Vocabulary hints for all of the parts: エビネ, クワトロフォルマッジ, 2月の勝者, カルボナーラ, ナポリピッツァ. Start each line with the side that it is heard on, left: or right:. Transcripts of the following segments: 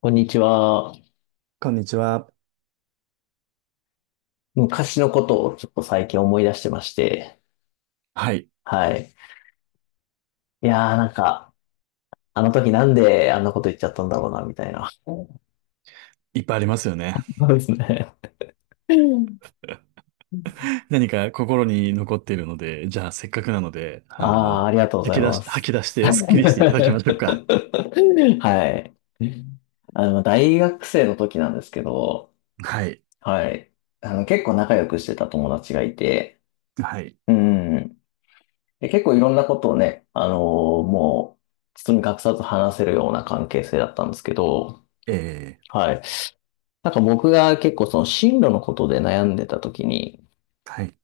left: こんにちは。
right: こんにちは。
left: 昔のことをちょっと最近思い出してまして。
right: はい。
left: はい。いやーなんか、あの時なんであんなこと言っちゃったんだろうな、みたいな。そ
right: いっぱいありますよね。
left: うですね。
right: 何か心に残っているので、じゃあせっかくなので、
left: ああ、ありがとうございます。
right: 吐き出して スッキリしていただきましょうか。
left: はい。大学生の時なんですけど、
right: はい。
left: はい。結構仲良くしてた友達がいて、
right: はい。
left: うん。で、結構いろんなことをね、もう、包み隠さず話せるような関係性だったんですけど、
right: え
left: はい。なんか僕が結構その進路のことで悩んでた時に、
right: はい。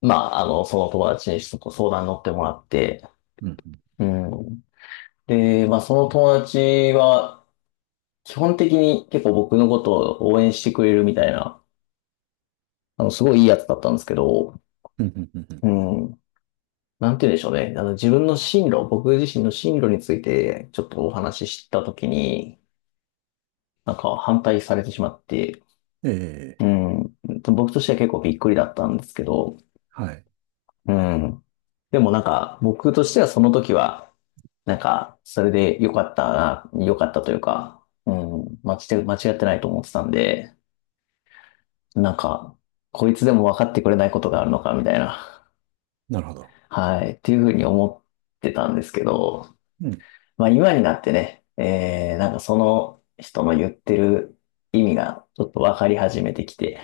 left: その友達にそこ相談に乗ってもらって、
right: うん、
left: うん。で、まあ、その友達は、基本的に結構僕のことを応援してくれるみたいな、すごいいいやつだったんですけど、
right: うん、うん、うん、
left: うん。なんて言うんでしょうね。あの、自分の進路、僕自身の進路について、ちょっとお話しした時に、なんか反対されてしまって、
right: え
left: うん。僕としては結構びっくりだったんですけど、
right: はい。
left: うん。でもなんか、僕としてはその時は、なんか、それで良かったな、良かったというか、うん、間違ってないと思ってたんで、なんか、こいつでも分かってくれないことがあるのか、みたいな、
right: なるほど。
left: はい、っていうふうに思ってたんですけど、
right: うん、
left: まあ今になってね、なんかその人の言ってる意味がちょっと分かり始めてきて、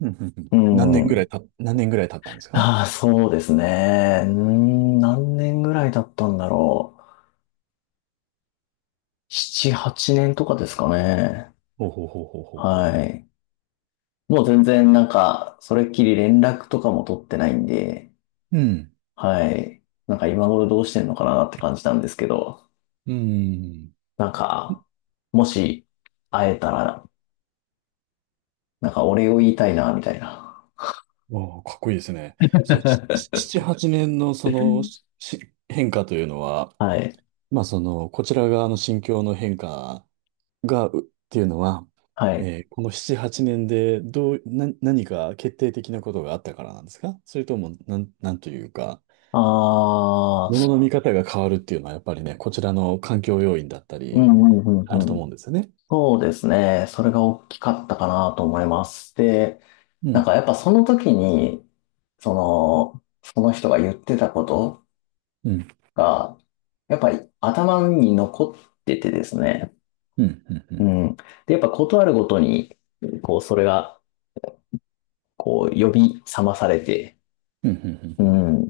right: うん、うん、う
left: う
right: ん。
left: ん、
right: 何年ぐらい経ったんですか？
left: ああ、そうですね、何年ぐらいだったんだろう。7、8年とかですかね。
right: ほうほうほうほうほうほ
left: はい。もう全然なんか、それっきり連絡とかも取ってないんで、
right: う。うん。
left: はい。なんか今頃どうしてんのかなって感じなんですけど、
right: うん。
left: なんか、もし会えたら、なんかお礼を言いたいな、みたいな。
right: わあ、かっこいいですね。そ、しし 七、八年のその変化というのは、
left: はい。
right: まあ、その、こちら側の心境の変化が、っていうのは、
left: はい。
right: この7、8年でどう、な、何か決定的なことがあったからなんですか？それとも、なんというか、
left: あ
right: もの
left: ー、
right: の見方が変わるっていうのは、やっぱりね、こちらの環境要因だった
left: う
right: り、
left: んうんう
right: ある
left: ん
right: と
left: うん。
right: 思うんですよね。
left: そうですね。それが大きかったかなと思います。で、
right: う
left: なんか
right: ん、
left: やっぱその時に、その、その人が言ってたこと
right: うん、
left: が、やっぱり頭に残っててですね。
right: うん、うん、う
left: う
right: ん、
left: ん。で、やっぱことあるごとに、こう、それが、こう、呼び覚まされて、
right: うん、うん、
left: う
right: うん。
left: ん。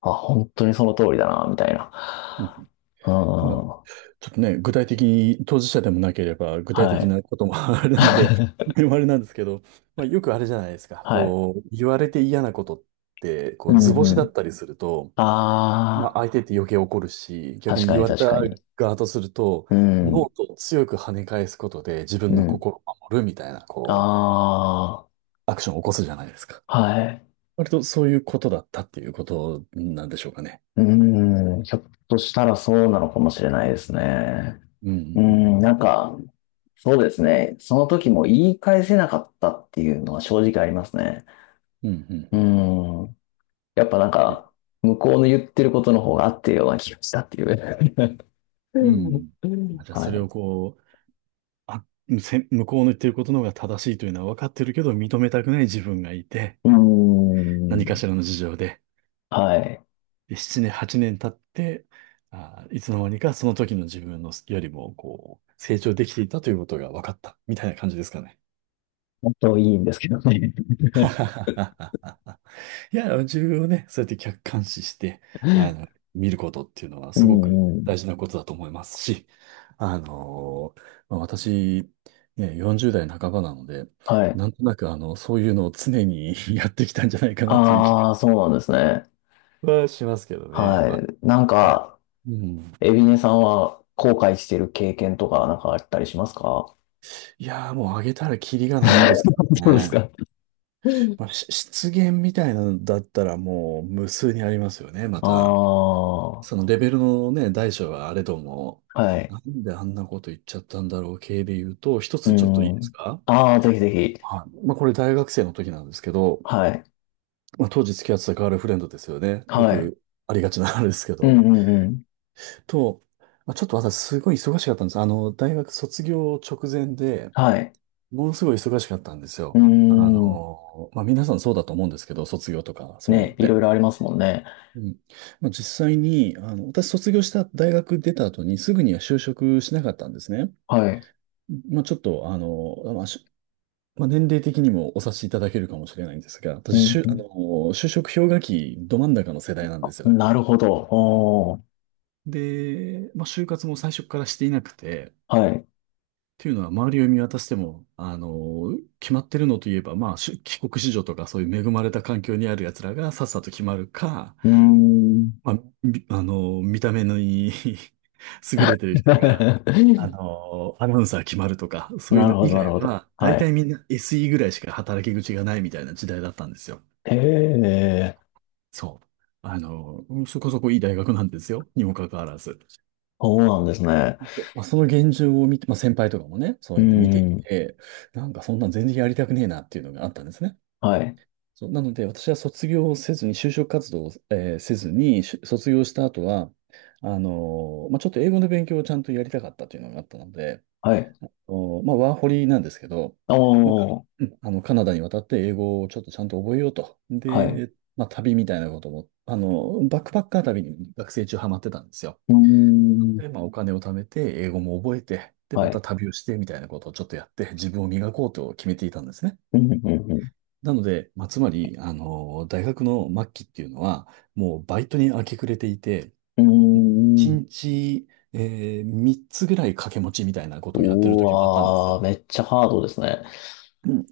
left: あ、本当にその通りだな、みたいな。
right: うん
left: う
right: まあ、
left: ん。
right: ちょっとね、具体的に当事者でもなければ、具体
left: は
right: 的
left: い。
right: なことも あれなので、あれなんですけど、まあ、よくあれじゃないですか。
left: はい。
right: こう、言われて嫌なことって、こ
left: う
right: う、図
left: んう
right: 星だ
left: ん。
right: ったりすると、まあ、
left: あ
right: 相手って余計怒るし、
left: あ、
right: 逆
left: 確
right: に
left: か
right: 言
left: に
right: われた
left: 確かに。
right: 側とすると、
left: う
right: ノー
left: ん。
right: トを強く跳ね返すことで自分
left: う
right: の
left: ん
right: 心を守るみたいな、
left: あ
right: こう、アクションを起こすじゃないですか。
left: あ、はい。
right: 割とそういうことだったっていうことなんでしょうかね。
left: うん、ひょっとしたらそうなのかもしれないですね。
right: う
left: う
right: ん、う
left: ん、
right: ん、
left: なんか、そうですね。その時も言い返せなかったっていうのは正直ありますね。
right: うん、うん、う
left: う
right: ん、
left: ん、やっぱなん
right: うん。
left: か、向こうの言ってることの方が合ってるような気がしたっていう。う
right: う
left: ん
right: ん。
left: う
right: まあ
left: ん
right: じゃあ、
left: は
right: それ
left: い。
right: をこう、あ、向こうの言ってることの方が正しいというのは分かってるけど、認めたくない自分がいて、
left: う
right: 何か
left: ん、
right: しらの事情で、
left: はい。
right: で7年、8年経って、あ、いつの間にかその時の自分のよりも、こう、成長できていたということが分かった、みたいな感じですかね。
left: 本当いいんですけどね。
right: いや、自分をね、そうやって客観視して、あの、見ることっていうのは
left: う
right: すごく
left: んうん。
right: 大事なことだと思いますし、あのまあ私、ね、40代半ばなので、
left: はい。
right: なんとなく、そういうのを常に やってきたんじゃないかなという気が
left: ああ、そうなんですね。
right: はしますけどね。
left: は
right: まあ、
left: い。なん
right: が
left: か、
right: うん。
left: エビネさんは後悔してる経験とかなんかあったりしますか？
right: いやー、もうあげたらキリがないんですけど
left: そうです
right: ね。
left: か。
right: まあ、失言みたいなのだったらもう無数にありますよね、ま
left: あ
right: た。
left: あ、は
right: そのレベルのね、大小はあれども、な
left: い。
right: んであんなこと言っちゃったんだろう系で言うと、一
left: う
right: つちょっといいです
left: ん。
right: か？
left: ああ、ぜひぜひ。
right: はい。まあこれ大学生の時なんですけど、
left: はい。
right: まあ当時付き合ってたガールフレンドですよね。よ
left: はい。
right: くありがちなあれですけ
left: うん
right: ど。
left: うんうん。
right: と、まあ、ちょっと私すごい忙しかったんです。あの、大学卒業直前で、
left: はい。
right: ものすごい忙しかったんです
left: うー
right: よ。あ
left: ん。
right: の、まあ皆さんそうだと思うんですけど、卒業とかそういうのっ
left: ね、いろ
right: て。
left: いろありますもんね。
right: うん、まあ実際に、あの、私卒業した大学出た後にすぐには就職しなかったんですね。
left: はい。
right: まあちょっと、あの、まあ、まあ年齢的にもお察しいただけるかもしれないんですが、
left: う
right: 私、あの、
left: ん、
right: 就職氷河期ど真ん中の世代なんです
left: う
right: よ。
left: んなるほど。おー。
right: で、まあ就活も最初からしていなくて、
left: はい。
right: というのは周りを見渡しても、あの、決まってるのといえば、まあ、帰国子女とかそういう恵まれた環境にある奴らがさっさと決まるか、
left: うーん。
right: まあ、あの、見た目のいい 優れてる 人が、あの、アナウンサー決まるとか、そうい
left: な
right: う
left: る
right: の
left: ほ
right: 以
left: ど、なる
right: 外
left: ほど。
right: は、
left: は
right: 大
left: い。
right: 体みんな SE ぐらいしか働き口がないみたいな時代だったんですよ。
left: へえ、
right: そう。あの、そこそこいい大学なんですよ、にもかかわらず。
left: そうなんですね。
right: でまあ、その現状を見て、まあ、先輩とかもね、そ
left: う
right: う
left: ー
right: いうの見てい
left: ん。
right: て、なんかそんなん全然やりたくねえなっていうのがあったんですね。
left: はい。
right: そう、なので、私は卒業をせずに、就職活動を、せずに、卒業した後は、まあ、ちょっと英語の勉強をちゃんとやりたかったというのがあったので、
left: はい。
right: まあ、ワーホリなんですけど、
left: お
right: まあ、か
left: ー、
right: うんあの、カナダに渡って英語をちょっとちゃんと覚えようと。
left: はい。う
right: で、まあ、旅みたいなことも、あの、バックパッカー旅に学生中ハマってたんですよ。
left: ーん、
right: で、まあ、お金を貯めて、英語も覚えて、で、
left: は
right: また
left: い。
right: 旅をしてみたいなことをちょっとやって、自分を磨こうと決めていたんですね。
left: うん、うん、う
right: なので、まあ、つまり、あの、大学の末期っていうのは、もうバイトに明け暮れていて、
left: ん。う
right: 1
left: ーん。
right: 日、3つぐらい掛け持ちみたいなことをやってる
left: う
right: 時もあったんです
left: わー、
right: よ。
left: めっちゃハードですね。
right: うん。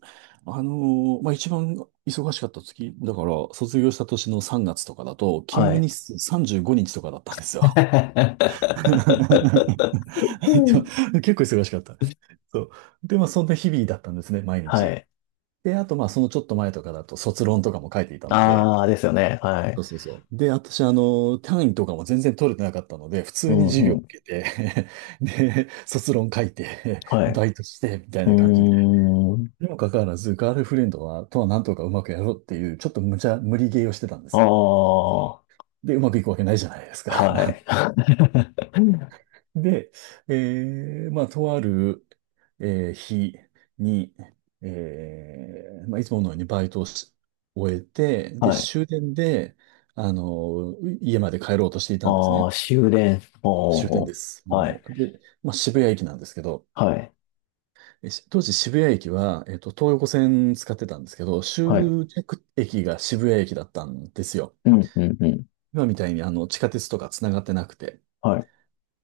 right: あの、まあ、一番忙しかった月、だから、卒業した年の3月とかだと、勤
left: は
right: 務
left: い。
right: 日数35日とかだったんですよ。結
left: うん
right: 構忙しかった。そう。で、まあ、そんな日々だったんですね、毎
left: は
right: 日。
left: い。
right: で、あと、まあ、そのちょっと前とかだと、卒論とかも書いていたので、
left: ああですよね。は
right: そう
left: い。
right: そうそう。で、私、あの、単位とかも全然取れてなかったので、普
left: う
right: 通に
left: ん、
right: 授業
left: う
right: 受
left: ん。
right: けて で、卒論書いて
left: はい。
right: バイトして、みたい
left: うー
right: な感じで。
left: ん。
right: にもかかわらず、ガールフレンドは、とはなんとかうまくやろうっていう、ちょっと無理ゲーをしてたんですよ。
left: ああ
right: で、うまくいくわけないじゃないですか。
left: はい。
right: で、まあ、とある、日に、まあ、いつものようにバイトをし終えて、で、
left: はい。
right: 終電で、あの、家まで帰ろうとしていたんです
left: あ
right: ね。
left: あ終電。
right: 終点
left: おー、
right: です。
left: はい。
right: もう、で、まあ、渋谷駅なんですけど、
left: はい。
right: 当時渋谷駅は、東横線使ってたんですけど、
left: はい。
right: 終着駅が渋谷駅だったんですよ。
left: うん、うん、うん。
right: 今みたいに地下鉄とか繋がってなくて。
left: はい。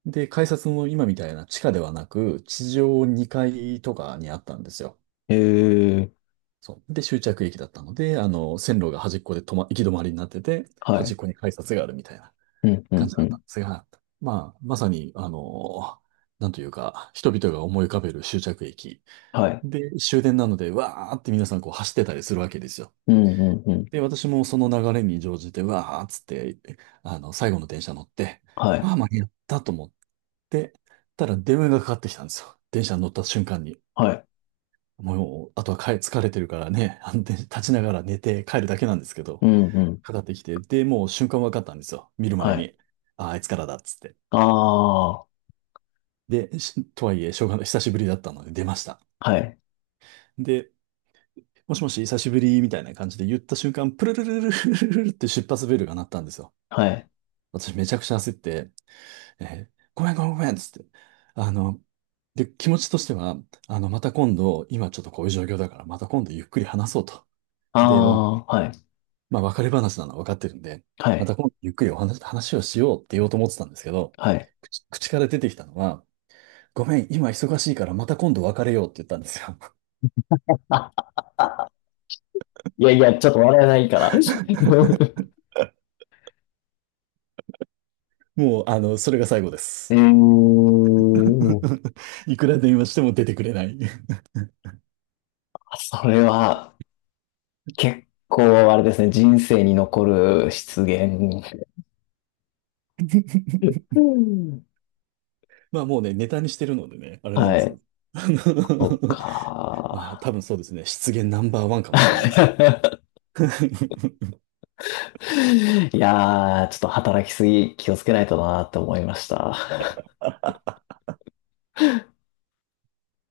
right: で、改札も今みたいな地下ではなく、地上2階とかにあったんですよ。
left: えー、
right: そう。で、終着駅だったので、あの、線路が端っこで行き止まりになってて、
left: は
right: 端
left: い。
right: っこに改札があるみたいな
left: うん、う
right: 感
left: ん、
right: じ
left: う
right: だった
left: ん。
right: んですが、まあ、まさに、あの、なんというか、人々が思い浮かべる終着駅
left: はい。
right: で、終電なので、わーって皆さんこう走ってたりするわけですよ。
left: うんうんうん。
right: で、私もその流れに乗じて、わーっつって、あの、最後の電車乗って、
left: はい。
right: ああ、間に合ったと思ってたら電話がかかってきたんですよ。電車に乗った瞬間に。
left: はい。
right: もう、あとは疲れてるからね、あの、電車立ちながら寝て帰るだけなんですけ
left: う
right: ど、
left: んうん。
right: かかってきて、で、もう瞬間分かったんですよ。見る
left: は
right: 前
left: い。
right: に。ああ、あいつからだっつって。
left: ああ。
right: で、とはいえ、しょうがない。久しぶりだったので出ました。
left: はい。
right: で、もしもし、久しぶりみたいな感じで言った瞬間、プルルルルルルルルって出発ベルが鳴ったんですよ。
left: はい。
right: 私めちゃくちゃ焦って、えごめんごめんごめんっつって。あの、で、気持ちとしては、あの、また今度、今ちょっとこういう状況だから、また今度ゆっくり話そうと。
left: あ
right: で、
left: あ。はい。
right: まあ、別れ話なのは分かってるんで、
left: は
right: ま
left: い。
right: た今度ゆっくり話をしようって言おうと思ってたんですけど、
left: はい。
right: 口から出てきたのは、ごめん、今忙しいからまた今度別れようって言ったんですよ。
left: いやいや、ちょっと笑えないから。
right: もう、あの、それが最後で
left: え
right: す。
left: ー、
right: いくら電話しても出てくれない
left: それは結構あれですね、人生に残る失言。うん
right: まあもうね、ネタにしてるのでね、あれなん
left: は
right: ですけ
left: い。
right: ど。
left: そっ
right: まあ
left: か。
right: 多分そうですね、失言ナンバーワンかもしれないです。
left: いやー、ちょっと働きすぎ気をつけないとなーって思いました。